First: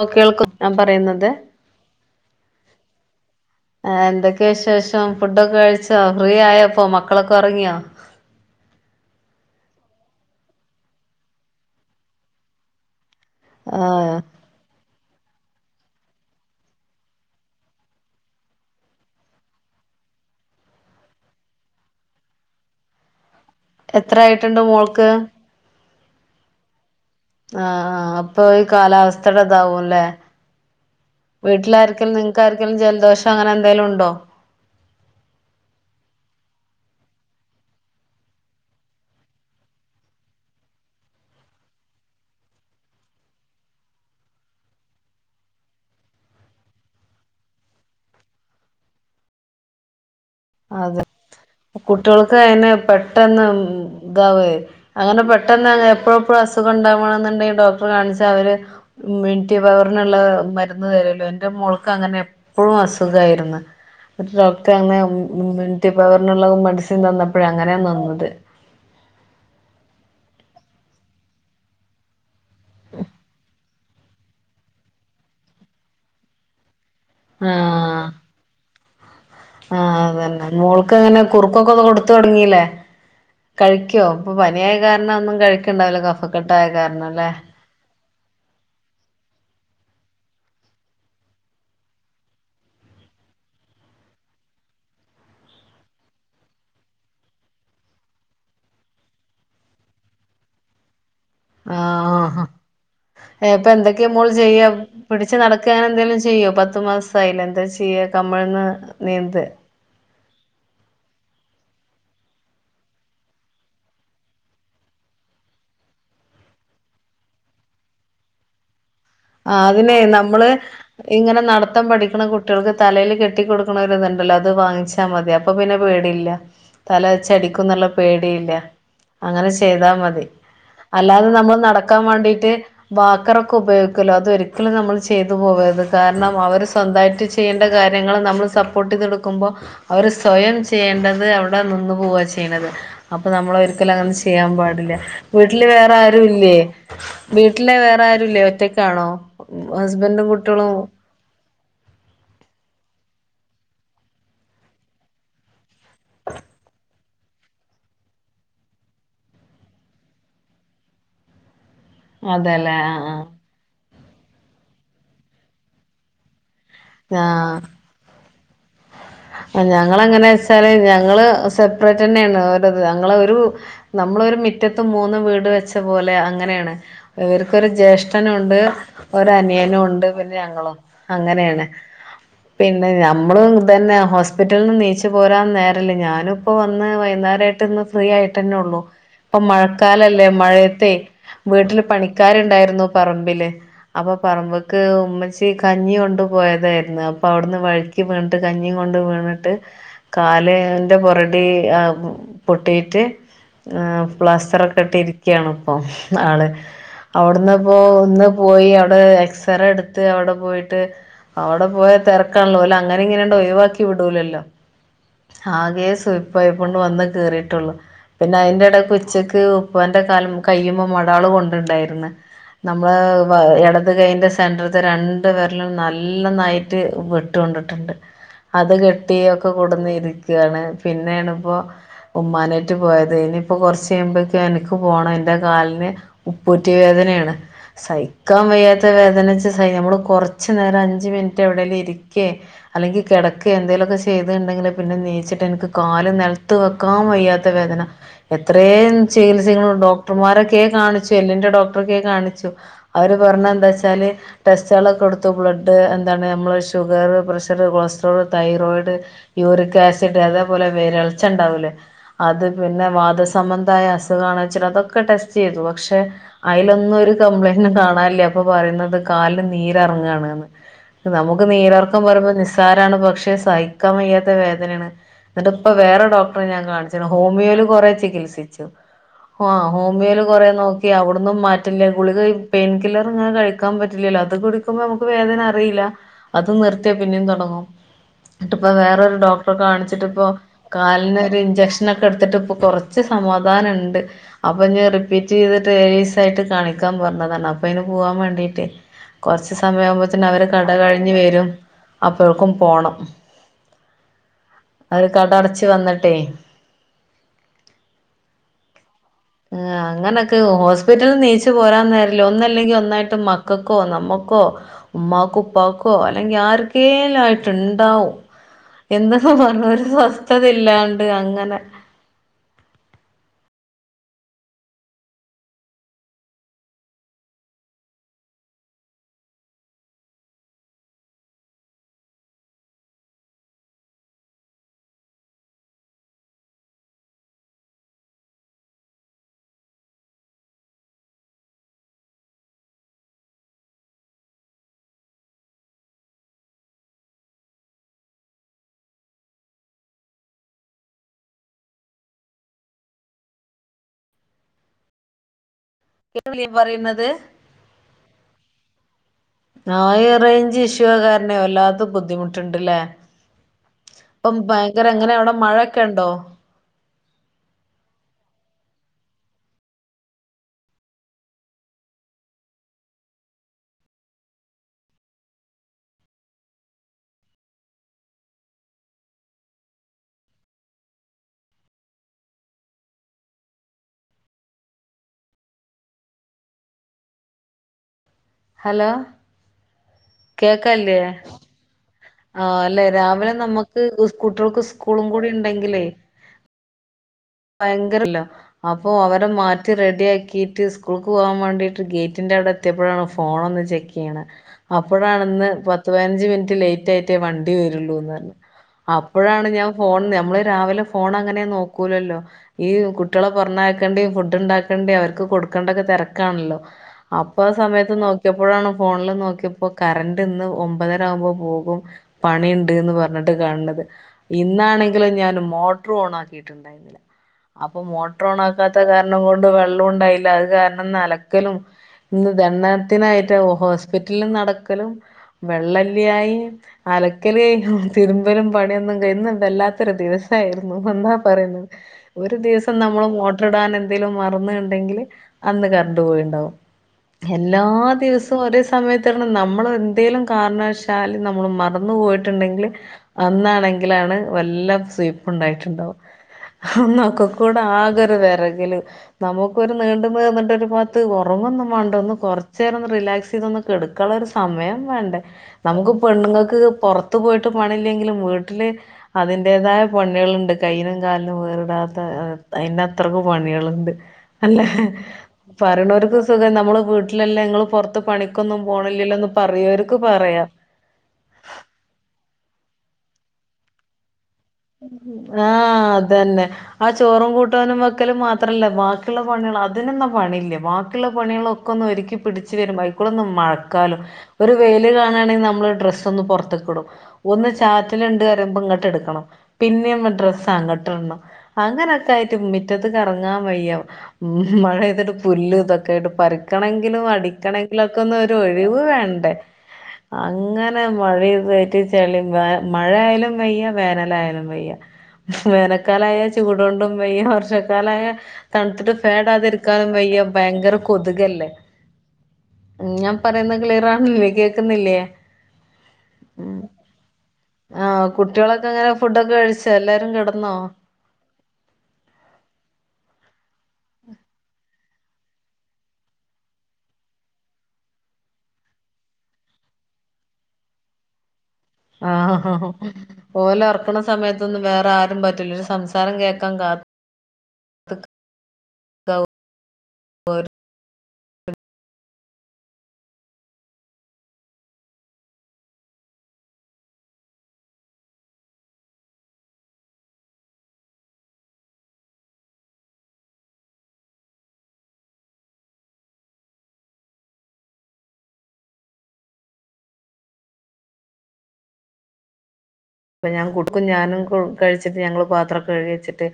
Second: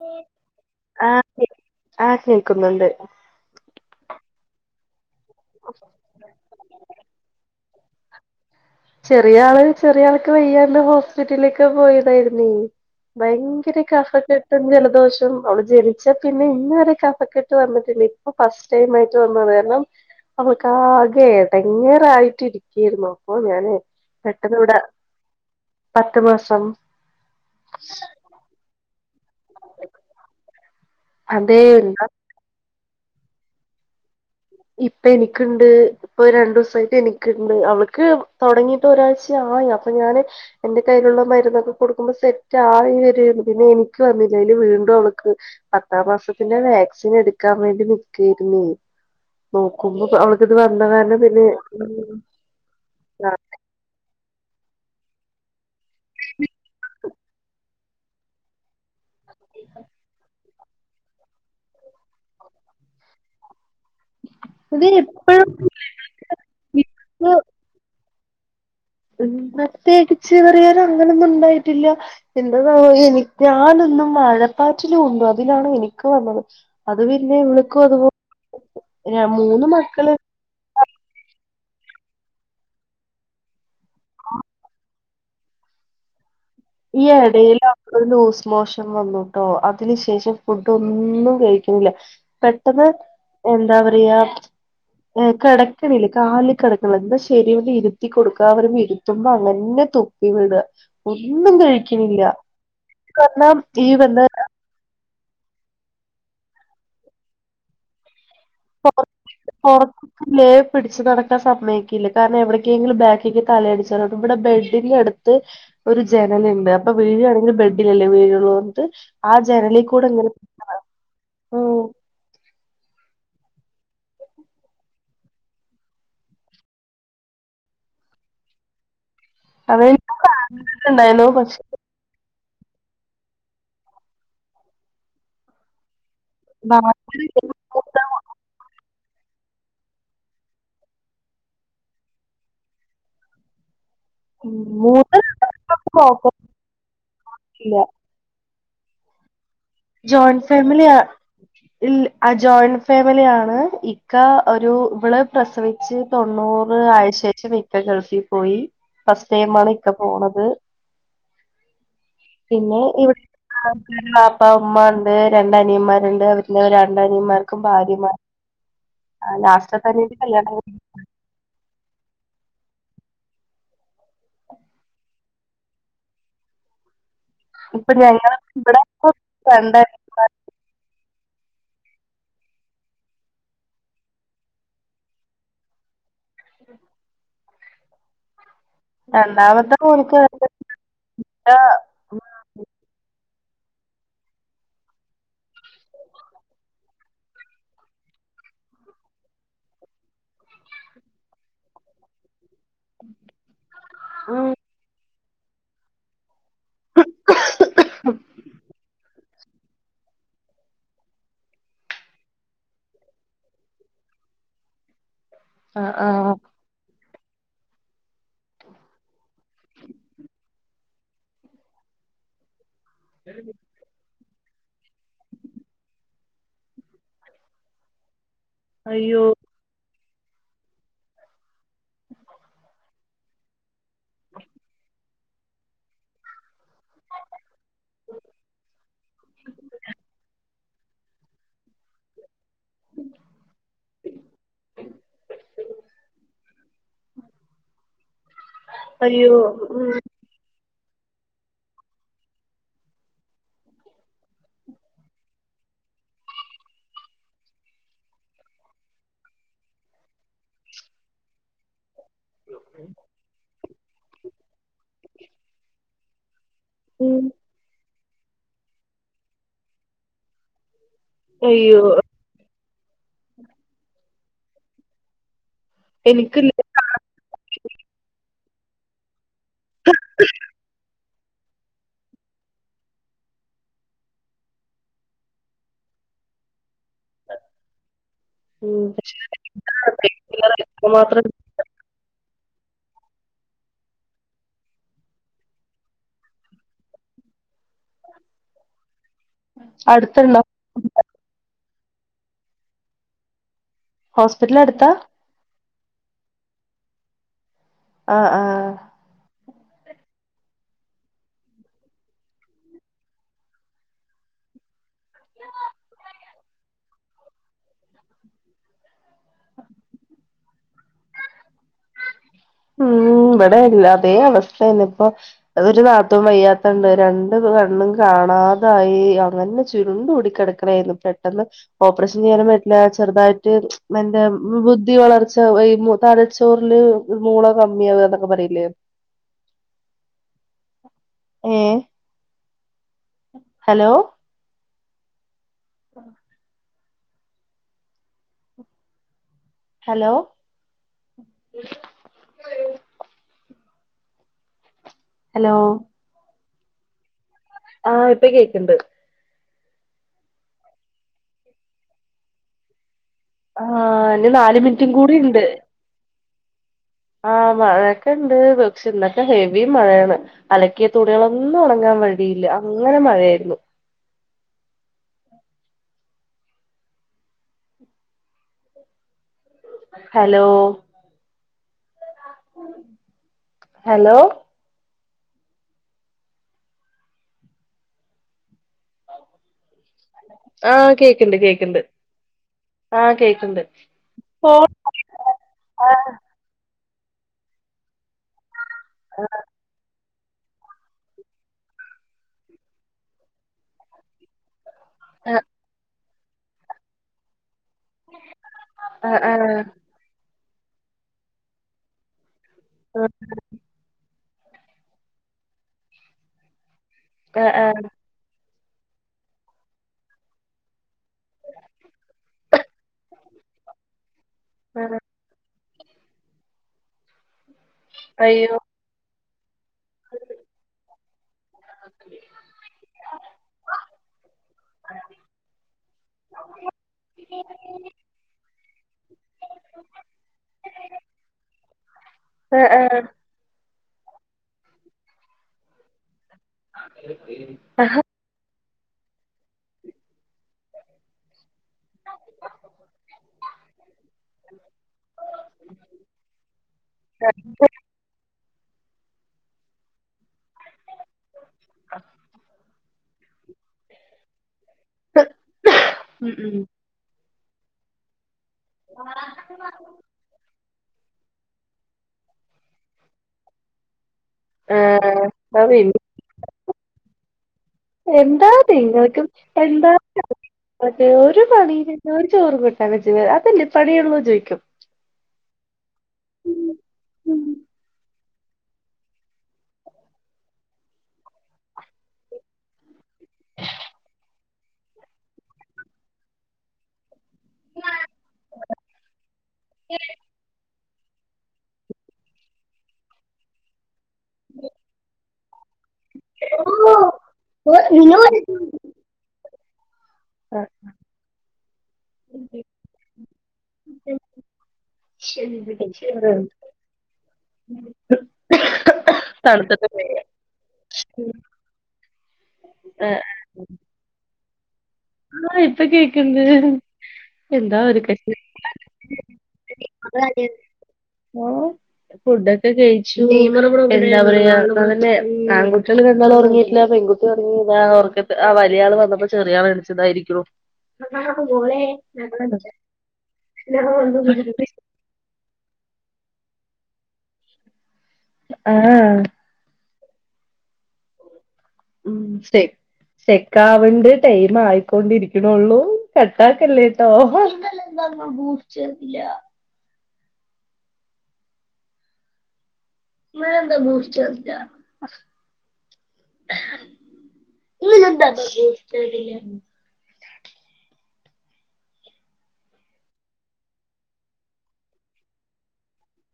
Law കേൾക്കുന്നുണ്ടോ ഞാൻ പറയുന്നത് ആഹ് ആഹ് കേൾക്കുന്നുണ്ട് ഹെ എന്താക്കെ ക്കെ വിശേഷം ഫുഡൊക്കെ കഴിച്ചോ ഫ്രീ ആയപ്പോ മക്കളൊക്കെ ഉറങ്ങിയോ ചെറിയ ആള് ചെറിയ ആൾക്ക് വയ്യാണ്ട് ഹോസ്പിറ്റലിലേക് പോയതായിരുന്നെ ഭയങ്കര ആഹ് കഫക്കെട്ടും ജലദോഷം അവള് ജനിച്ച് പിന്നെ ഇന്നുവരെ കഫക്കെട്ട് വന്നിട്ടില്ല ഇപ്പൊ ഫസ്റ്റ് ടൈം ആയിട്ട് വന്നത കാരണം അവർക്ക് ആകെ ഇടങ്ങേറായിട്ട് ഇരിക്കായിരുന്നു അപ്പൊ ഞാൻ എത്ര പെട്ടന്ന് ആയിട്ടുണ്ട് ഇവിടെ മോൾക്ക് പത്ത് മാസം ആ ആ അപ്പൊ ഈ കാലാവസ്ഥയുടെ ഇതാവുമല്ലേ അതേ വീട്ടില ആരിക്കലും നിങ്ങക്ക ആരിക്കലും ജലദോഷം അങ്ങനെ എന്തെങ്കലും ഉണ്ടോ ഇപ്പൊ എനിണ്ട് ഇപ്പൊ രണ്ടു ദിവസമായിട്ട് എനിക്കുണ്ട് അവൾക്ക് തുടങ്ങിട്ട് ഒരാഴ്ച്ച ആയി അപ്പൊ ഞൻ എന്റെ കയ്യിലുള്ള മരുന്നൊക്കെ കൊടുക്കുമ്പോൾ സെറ്റ് ആയി വരുമയിരുന്നു പിന്നെ എനിക്ക് വന്നില്ലേ അയിൽ പി വീണ്ടും അവക്ക് പത്താം മാസത്തിന്റെ വാക്സിൻ എടുക്കാൻ വേണ്ടി നിക്കായിരുന്നു നോക്കുമ്പോ അവളക്ക് അതെ കുട്ടികൾക്ക് അയനെ പെട്ടെന്ന് ഉ മ് ഇതാവേ അങ്ങനെ പെട്ടെന്ന് എപ്പോഴെപ്പോഴും അസുഖം ഉണ്ടാകുമെങ്കിൽ ഡോക്ടറെ കാണിച്ചാൽ അവർ ഇമ്മ്യൂണിറ്റി പവറിനുള്ള, മര് വിരുന്ന് വരുമ്പോ എന്റെ മോൾക് അങ്ങനെ എപ്പോഴും അസുഖായിരുന്നു എന്നിട്ട് ഡോക്ടർ ഇത് അന്ന് എപ്പഴും ഇമ്മ്യൂണിറ്റി പവറിനുള്ള മെഡിസിൻ തന്നപ്പോഴ അങ്ങനെയാ നിന്നത് മ് പ്രത്യേകിച്ച് പറയാനു അങ്ങനെ ഒന്നും ഉണ്ടായിട്ടില്ല എന്താന്നാവോ എനിക്ക് ന്ന് മഴപ്പാറ്റിലുകൊണ്ടു അതിലാണ്എനിക്ക് വന്നത് അത് പിന്നെ ഇവിളക്കും അതുപോലെ ആ അതന്നെ മോൾക്ക് ങ്ങനെ കുറുക്കൊക്കെ കൊടുത്തു തുടങ്ങില്ലേ കഴിക്കുവോ ഇപ്പൊ പനിയായ കാരണം ഒന്നും കഴിക്കണ്ടാവില്ല കഫക്കെട്ടായ കാരണല്ലേ ഒരു ഊസ്മോശം വന്നുട്ടോ അതിന് ശേഷം ഫുഡ ഒന്നും കഴിക്കുല്ല പെട്ടെന്ന് എന്താ പറയാ കിടക്കണില്ല കാലിൽ കിടക്കണില്ല എന്നാ ശരി ഇരുത്തി കൊടുക്കാ പറയുമ്പോ ഇരുത്തുമ്പോ അങ്ങന്നെ തുപ്പി വിടാ ഇന്നും കഴിക്കുന്നില്ല ആഹ് കാരണം ഈ,,,, [unintelligible] പിടച്ച് നടക്കഅങ്ങനെ എന്തേലും ചെയ്യോ പത്ത് മാസായില്ല എന്താ ചെയ്യ കമ്മഴന്ന് നീന്താ അല്ലേ പിടിച്ച് നടക്കൻ സമ്മതിക്കില്ല കാരണം എവിടക്കെങ്കിലും ബാക്കിക്ക് തലയിടിച്ചാൽ ഇവിടെ ബെഡിൽ കെ ത് ഒരു ജനലിണ്ട് അപ്പൊ വീഴാണെങ്കിൽ ബെഡിലോല്ലോ വീഴോള്ളുപറന്നിട്ട് ആ അതിനെ നമ്മള് ഇങ്ങനെ നടത്തം ഉം പഠിക്കണ കുട്ടികൾക്ക് തലൽ കെട്ട കെട്ടിക്കൊടുക്കുന്നത് ഉണ്ടല്ലോ അത് വാങ്ങിച്ചാൽ മതി അപ്പ പിന്നെ പേടിയില്ല തല വെച്ച് അടിക്കുമെന്നുള്ള പേടി ഇല്ലാ അങ്ങനെ അത് ചെയ്താൽ മതി ഉണ്ടായിരുന്നു അല്ലാതെ പക്ഷെ നമ്മൾ നടക്കാൻ വണ്ടിട്ട് വാക്കർ ഒക്കെ ഉപയോ,,, ക്കാല്ലോ അതൊരിക്കലും നമ്മൾ ചെയ്തു പോവരുത് കാരണം അവർ ബാക്കി സ്വന്തയിട്ട് ചെയ്യേണ്ട കാര്യങ്ങൾ നമ്മൾ സപ്പോർട്ട് ചെയ്തു കൊടുക്കുമ്പോൾ അവര് സ്വയം ചെയ്യേണ്ടത് അവിടെ നിന്ന് പോവാണ് ചെയ്യണത് അപ്പൊ നമ്മൾ, വര് ക്കലും അങ്ങനെ ചെയ്യാൻ പാടില്ല മൂന്ന് വീട്ടിൽ കുഴപ്പമില്ല വേറെയാരുല്ലേ വീട്ടിലെ വേറെയാരുല്ല ഒറ്റക്കാ കാണോ ജോയിന്റ് ഫാമിലി ആ ജോയിന്റ് ഫാമിലിയാണ് ഇക്കാ ഒരു ഇവള് പ്രസവിച്ച് ആയ ശേഷം ഇക്ക ഗൾഫിൽ പോയി ഫസ്റ്റ് ടൈമാണ് ഇക്ക പോണത് [inaudible] അതെല്ലേ പിന്നെ ആ ഇവിടെ വാപ്പ ഉമ്മയുണ്ട് രണ്ട് അനിയന്മാരുണ്ട് അവർക്ക് രണ്ടനിയന്മാർക്കും ഭാര്യമാർ ലാസ്റ്റ് ഞങ്ങൾ തന്നെ എങ്ങനെ കല്യാണം വെച്ചാൽ കഴിഞ്ഞു. ഞങ്ങള് സെപ്പറേറ്റ് തന്നെയാണ് ഞങ്ങൾ ഒരു നമ്മളൊരു മുറ്റത്തും മൂന്നും വീട് വെച്ച പോലെ അങ്ങനെയാണ് ഇവർക്കൊരു ഇപ്പൊ ഞങ്ങൾ ജ്യേഷ്ഠനുണ്ട് ഇവിടെ ഒര നിയനും രണ്ട് ഉണ്ട് പിന്നെ ഞങ്ങളും അങ്ങനെയാണ് പിന്നെ നമ്മളും ഇതന്നെ ഹോസ്പിറ്റലിൽ നിന്ന് നീച്ച് പോരാൻ നേരല്ല ഞാനുംപ്പോ വന്ന് വൈകുന്നേരയിട്ട് ഇന്ന് ഫ്രീ ആയിട്ട നെ ഉള്ളൂ ഇപ്പൊ രണ്ടാമത്തെ മോനിക്ക് മഴക്കാലല്ലേ രണ്ട് മഴയത്തെ കുട്ടിയാ. വീട്ടില് പണിക്കാരുണ്ടായിരുന്നു പറമ്പില് അപ്പൊ പറമ്പക്ക് ഉമ്മച്ചി കഞ്ഞി കൊണ്ട് പോയതായിരുന്നു അപ്പൊ അവിടുന്ന് വൾക്കി വീണിട്ട് കഞ്ഞി വീണിട്ട് കാലന്റെ പുറടി ആ പൊട്ടിയിട്ട് ഉം. പ്ലാസ്റ്ററൊക്കെ ഇട്ട് ഇരികാണ് ഇപ്പോ ആള് അവിടെന്നോന്ന് പോയി അടെ എ സറ എടുത്ത് അവിടെ പോയിട്ട് അവിടെ പോയാ തിരക്കാണല്ലോ ഓല് അങ്ങനെ ഇങ്ങനെയണ്ടോ ഒഴിവാ ക്കിവിടൂലല്ലോ ആ, ആകെ സു ആ. യിപ്പായപ്പോ വന്ന് കേറിയിട്ടുള്ളു പിന്നെ അയിന്റെ എടക്ക് ഉച്ചക്ക് ഉപ്പന്റെ കാലം കയിമേ മടാള് കൊണ്ടുണ്ടായിന്ന് നമ്മള് ഇടത് കൈന്റെ സെന്റെർ ത്തെരണ്ട് വേര്‌ലും നല്ല ണായിട്ട് വെട്ട്കൊണ്ടിട്ടുണ്ട് അത് അയ്യോ കെട്ടിഒക്കെ കൊട്ന്നിര് താണ് പിന്നെയണപ്പോ ഉമ്മാനേറ്റ് പോയത് ഇനിയിപ്പോ കുറച്ച് ചെയ്യുമ്പൊക്കെ എനിക്ക് പോണം എന്റെ കാലിന് ഉപ്പുറ്റി വേദനയാണ് സഹിക്കാൻ വയ്യാത്ത വേദന സ നമ്മള് കുറ ച്ച് നേരം അഞ്ച് മിനിറ്റ് എവിടെ ലും ഇരിക്കെ അല്ലെങ്കി കെടക്കെ എന്തേ ലൊക്കെ ചെയ്ത്ണ്ടെങ്കിൽ പിന്നെ നീച്ചിട്ട് എനിക്ക് കാല് നൽത്ത് വെക്കാൻ വയ്യാത്ത വേദന എത്രയും അയ്യോ ചികിത്സകു ഉം ഡോക്ടർമാരൊക്കെ കാണിച്ചു എല്ലിന്റെ ഡോക്ടർ കാണിച്ചു അവര് പറഞ്ഞെന്താച്ചാല് ടെസ്റ്റുകളൊക്കെ എടുത്തു ബ്ലഡ് നമ്മള് sugar pressure cholesterol thyroid uric acid അതേപോലെ വിരള്ച്ച ഉണ്ടാവൂലേ അത് പിന്നെ വാദസബന്ധമായ അസുഖാണെ ചിലതൊക്കെ ടെസ്റ്റ് ചെയ്തു പക്ഷെ അയിലൊന്നും ഒരു ഉം കംപ്ലയിന്റ് കാണാനില്ലേ അപ്പൊ പറയുന്നത് കാലന് നീരറങ്ങാണ്ന്ന് നമുക്ക് അയ്യോ നീരർക്കം ന്ന്പറയുമ്പോ നിസ്സാരാണ് പക്ഷെ സഹിക്കാൻ വയ്യാത്ത വേദനാണ് എന്നിട്ട് ഇപ്പ വേറെ ഡോക്ടറെ എനിക്കില്ല ഞാൻ കാണിച്ച ഹോമിയോയില് കുറെ ചികിത്സിച്ചു ആ ഹോംമിയോ ല് കൊറേ നോക്കി അവിടു ഒന്നും മാറ്റില്ല ഗുളിക പെയിൻ കില്ലർ ഇങ്ങനെ കഴിക്കാൻ പറ്റില്ലല്ലോ അത് കുടിക്കുമ്പോ നമുക്ക് വേദന അറില്ല അത് നിർത്തിയ പിന്നെ ന്ന്ട്ടിപ്പോ ഉം വേറൊരു പക്ഷെ ഡോക്ടറെ കാണിച്ചിട്ടിപ്പോ കാലിന് മാത്രം ഒരു ഇഞ്ചക്ഷനൊക്കെ എട്ത്തിട്ട് കുറച്ച് സമാധാനണ്ട് അപ്പൊഞ്ഞ് റിപ്പീറ്റ് ചെയ്തിട്ട് ഏഴീ സായിട്ട് കാണിക്കാൻ പറഞ്ഞതാണ് അപ്പ അയ്ന് പോവാൻ വേണ്ടീട്ടെ കുറച്ച് സമയവുമ്പോത്ത്ന് അടുത്തുണ്ടോ അവര് കട കഴിഞ് വരും അപ്പോക്കും പോണം ഹോസ്പിറ്റല് അടുത്താ വന്നിട്ടെ ആഹ ആഹ ആ അങ്ങനൊക്കെ ഹോസ്പിറ്റലില് നീച്ചു പോരാ നേരില്ല ഒന്നല്ലെങ്കി ഒന്നായിട്ട് മക്കക്കോ നമ്മക്കോ ക്കോ ഉമ്മാക്കോ ഉപ്പാക്കോ അല്ലെങ്കി ആർക്കെല്ല ആയിട്ട്ണ്ടാവും എന്ത് പറഞ്ഞ് ഒരു സ്വസ്ഥത ഇല്ലാണ്ട് അങ്ങനെ ഉം ഇവിടെല്ല അതേ അവസ്ഥയന്നെ ഇപ്പൊ ഒരു വാത്തുംവയ്യാത്തണ്ട് രണ്ട് കണ്ണും കാണാതായി അങ്ങനെ ചുരുണ്ടുടിക്കടക്ക്ണേന്നു പെട്ടന്ന് ഓപ്രഷൻ ചെയ്യ പറ്റ്‌ല ചെറുതായിട്ട് എന്റെ ബുദ്ധി വളർച്ച തലച്ചോറർല് മൂള കമ്മിയാവന്നൊക്കെ പറിലേ ഏ ഹലോ [inaudible] ഹലോ അലോ [unintelligible] പറയുന്നത് ആഹ ഇപ്പ കേക്ക്ണ്ട് നായ റേഞ്ച് ഇഷ്യു കാര്ണെ വല്ലാത്ത ബുദ്ധിമുട്ട്ണ്ടല്ലേ? ആഹ് ഇനി അപ്പം നാല് മിനിറ്റും ഭയങ്കര എങ്ങനെ അവിടെ മഴൊക്കെ ണ്ടോ? ആഹ മഴയൊക്കെ ഇണ്ട് പക്ഷെ ഇന്നൊക്കെ ഹെവി മഴയാണ്. അലക്കിയ തുണികളൊന്നും ഒണ ങ്ങാ വഴിയില്ല. അങ്ങനെ മഴയായിരുന്നു. [inaudible] ഹലോ? ഹലോ. ഹലോ. ആഹ് കേക്ക്ണ്ട് കേക്ക്ണ്ട്. ആ അല്ലെ ആഹ് രാവിലെ കേക്ക്ണ്ട് നമ്മുക്ക് കുട്ടിയ ൾക്ക് ഫോൺ സ്കൂളും കൂടി ഇണ്ടെങ്കിലേ ആഹ് ഭയങ്കരല്ല അപ്പൊ അവരെ മാറ്റി റെഡി ആക്കി ഗേറ്റ് സ്കൂളക്ക് പോകാൻ വേണ്ടിട്ട് ഗേറ്റിൻന്റെറെ അവിടെ എത്തിയപ്പോഴാണ് ഫോണ് ഒന്ന് ചെക്കയ്യണ അപ്പോഴാണ് ഇന്ന് പത്ത് പതിനഞ്ച് മിനിറ്റ് ലേറ്റ് ആയിട്ടേ വണ്ടി വരുള്ളൂന്ന് പറഞ്ഞ ആഹ് അപ്പോഴാണ് ആഹ് ഞാൻ ഫോൺ നമ്മള് രാവിലെ ഫോൺ അങ്ങനെ നോക്കൂലല്ലോ ഈ ആഹ് കുട്ടികളെ പർഞ്ഞേക്കണ്ടിയേ ഫുഡ് ഉണ്ടാക്കണ്ടി അവർക്ക് കൊടുക്കേണ്ട ഒക്കെ തെ രക്കാണല്ലോ അപ്പൊ ആ ആഹ് സമയത്ത് നോക്കിയപ്പോ അപ്പോഴാണ് ഫോണ്ല് നോക്കിയപ്പോ കറണ്ട് ഇന്ന് ഒമ്പതര ആമ്പോ പോകും പണിണ്ട്ന്ന് പർഞ്ഞിട്ട് കാണത് ആഹ് ഇന്നാണെങ്കിലോ ഞാൻ മോട്ടർ ഓൺ ആക്കിയിട്ടണ്ടായിരുന്നില്ല. അപ്പൊ മോട്ടർ ഓൺ അയ്യോ ആക്കാത്ത കാരണം കൊണ്ട് വെള്ളം ഉണ്ടായില്ല അത് കാരണം ഇന്നലക്കലും ഇന്ന് ദണ്ണത്തിനായിട്ട് ഹോസ്പിറ്റലിൽ നടക്കലും. വെള്ളല്ലിയായി അലക്കലായി തിരുമ്പലും പണിയൊന്നും ഇന്ന് വല്ലാത്തൊരു ദിവസം. ആയിരുന്നു എന്താ പറയുന്നെ ഒരു ആഹ് ദിവസം ആഹ് നമ്മൾ മോട്ടർ ഇടാൻ എന്തേങ്കിലും മറന്നുണ്ടെങ്കില് അന്ന് കറണ്ട് പോയിണ്ടാവും. എല്ലാ ദിവസവും ഒര് നമ്മൾ എന്തെങ്കലും കാരണവശാല് നമ്മള് മറന്ന് പോയിട്ടുണ്ടെങ്കിൽ അന്നാണെങ്കിലാണ് വല്ലാം സുയ്പ്പ് ഇണ്ടായിട്ടുണ്ടാവും. ന്നൊക്കെ കൂടെ ആകെരു വരകല് നമുക്കൊ ഒരു നീണ്ട എന്നിട്ടൊ ഒരു പാത്ത് ഒർങ്ങൊന്നും മാണ്ട ഒന്ന് കൊർച്ചേരം റിലാക്സെയ്ത് ഒന്ന് കെട്ക്കാനുള്ള രു സമയം. വേണ്ടേ നമുക്ക് ഉം ഉം പെണ്ണുങ്ങൾക്ക് പൊർത്ത് പോയിട്ട് പണില്ലെങ്കിലും വീട്ട അതിന്റതായ പണിയള്ണ്ട് കയ്യിനും കാലി വേറ്ടാത്ത അയ്ന് അത്രക്ക പണികളുണ്ട് അല്ല ആഹ് അത് പിന്നെ പരിണോർക്ക് സുഖം നമ്മള് വീട്ടിലല്ലാം ഇങ്ങള് പൊർത്ത് എന്താ പണിക്കൊന്നും പോണില്ലല്ലോന്ന് പറയവർക്ക് പറയാ അതേ ഒരു പണിന്നെ ഒരു ചോറ് കൂട്ടാനാ അതല്ലേ പണിയുള്ള ചോയിക്കും. ആഹ അതന്നെ ആ ചോറും കൂട്ടാനും വെക്കലും മാത്ര അത്രല്ല ബാക്കിയുള്ള പണികൾ അതിനൊന്നും പണില്ലേ ബാക്കിയുള്ള പണികളൊക്കെ ഒന്ന് ഒരുക്കി പിടിച്ച് വരും അയക്കൂടെന്ന് മ മഴക്കാലം ഒര് വെയില് കാണാണെ നമ്മള് ഡ്രസ്സ്‌ ഒന്ന് പൊർത്ക്ടും ഒന്ന് ചാറ്റൽ ണ്ട്‌ മ്പ ഇങ്ങട്ട് എടുക്കണം. പിന്നേം ഡ്രസ്സ് അങ്ങിട്ടണം അങ്ങനൊക്കെ ആയിട്ട് മിറ്റത്ത്ക്ക് എറങ്ങാൻ വയ്യാ ഉം മഴ പെയ്തിട്ട് പുല്ല് ഇതൊ ക്കട്ട് പറിക്കണങ്കിലും അടിക്കണെങ്കിലൊക്കെ ഒന്ന് ഒര് ഒഴിവ് വേണ്ടേ അങ്ങനെ വഴി തെറ്റ ചെളിയ വ മഴയാലും വെയ്യ വേനലായാലും. വയ്യ വേനക്കാലായ ചൂടണ്ടും വയ്യ വർഷക്കാലയ തണുത്തിട്ട് ഫേൻ ഇ ക്കാൻ വയ്യ ഭയകര കൊത്ക് അല്ലേ ഞാൻ പറയുന്നെ ക്ലിയർ ആനില്ലേ കേക്കുന്നില്ലേ? ആഹ് ഇപ്പൊ കേക്കുണ്ട്. ആഹ് കുട്ടികളൊക്കെ അങ്ങനെ ഫുഡൊക്കെ കഴിച്ച എല്ലാരും കിടന്നോ ആ ഫുഡ് ഒക്കെ കഴിച്ചു. എാ പറയ ആൺകുട്ടികൾ രണ്ടാളും ഒറങ്ങിട്ടില്ലാ പെൺകുട്ടി ഉറങ്ങിയതാ ആ വലിയയാള് വന്നപ്പോ ചെറിയ ആള് മേടിച്ചതായിരിക്ക്ണ് ആ ഓലെ ഒറക്കണ സമയത്തൊന്നും വേറെ ആരും പറ്റില്ല ഒരു സംസാരം കേ കംഗാ ആഹ് [unintelligible] ഉം ശേ ചെക്ക് ആവണ്ട് ടൈമ് ആയിക്കൊണ്ടിരിക്കണള്ളൂ കട്ടാക്കല്ലേട്ടോ [unintelligible] [unintelligible] [unintelligible] അപ്പൊ ഞാൻ കൊടുക്കും ഞാനും കഴിച്ചിട്ട് ഞങ്ങള് പാത്രം കഴുകിവെച്ചിട്ട്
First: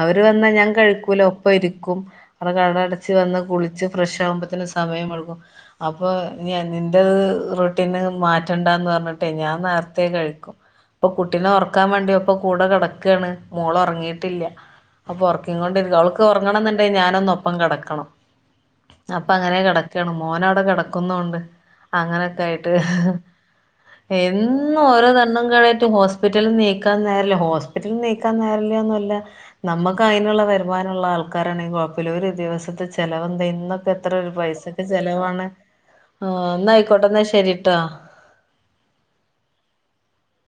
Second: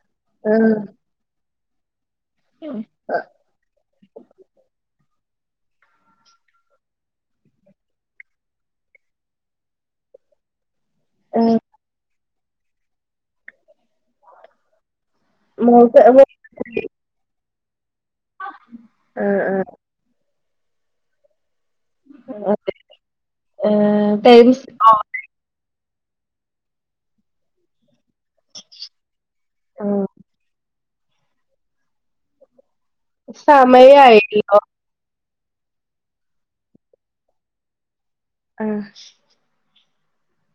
അവര് വന്നാ ഞാൻ ആഹ് കഴിക്കൂല ഒപ്പം ഇരിക്കും അവരടെ കട അടച്ച് വന്ന് കുളിച്ച് ഫ്രഷ് ആകുമ്പോത്തന്ന് സമയംടുക്കും അപ്പൊ നിന്റെ റുട്ടീന് മാറ്റണ്ടാന്ന് പറഞ്ഞിട്ടേ ഞാൻ നേരത്തെ കഴി ക്കും അപ്പൊ കുട്ടിനെ ആഹ് ഉറക്കാൻ വേണ്ടിയപ്പൊ കൂടെ കിടക്കയാണ് മോള് ഉറങ്ങിയിട്ടില്ല അപ്പൾ ഉറക്കി കൊണ്ടിരിക്കും മോൾക്ക് അവൾക്ക് ആഹ് ഉറങ്ങണം എന്നുണ്ടെ ഞാനൊന്നു ഒപ്പം കിടക്കണം അപ്പൊ അങ്ങനെ കിടക്കാണ് മോന് അവിടെ കിടക്കുന്നുണ്ട് അങ്ങനെയൊക്കെ ആഹ് ആയിട്ട് ടൈംസ് എന്നും ഓരോ ദണ്ണും തൊക്കെയിട്ട് ഹോസ്പിറ്റല നീക്കാൻ നേരല്ലാ ഹോസ്പിറ്റൽ നിക്കാൻ നേരല്ലാന്ന് അല്ല നമ്മുക്ക് അതിനുള്ള വരുമാനംമുള്ള ആൾക്കാരാണേ കുഴപ്പല്ലാ ഒരു ദിവസത്തെ ചി ചെലവ് കഴി ഇന്നൊക്ക എത്ര സമയായില്ലോ പൈസക്ക് ചെലവാണേ ആഹ് എന്ന ആയിക്കോട്ടെ എന്നാ ശരിട്ടാ ആഹ്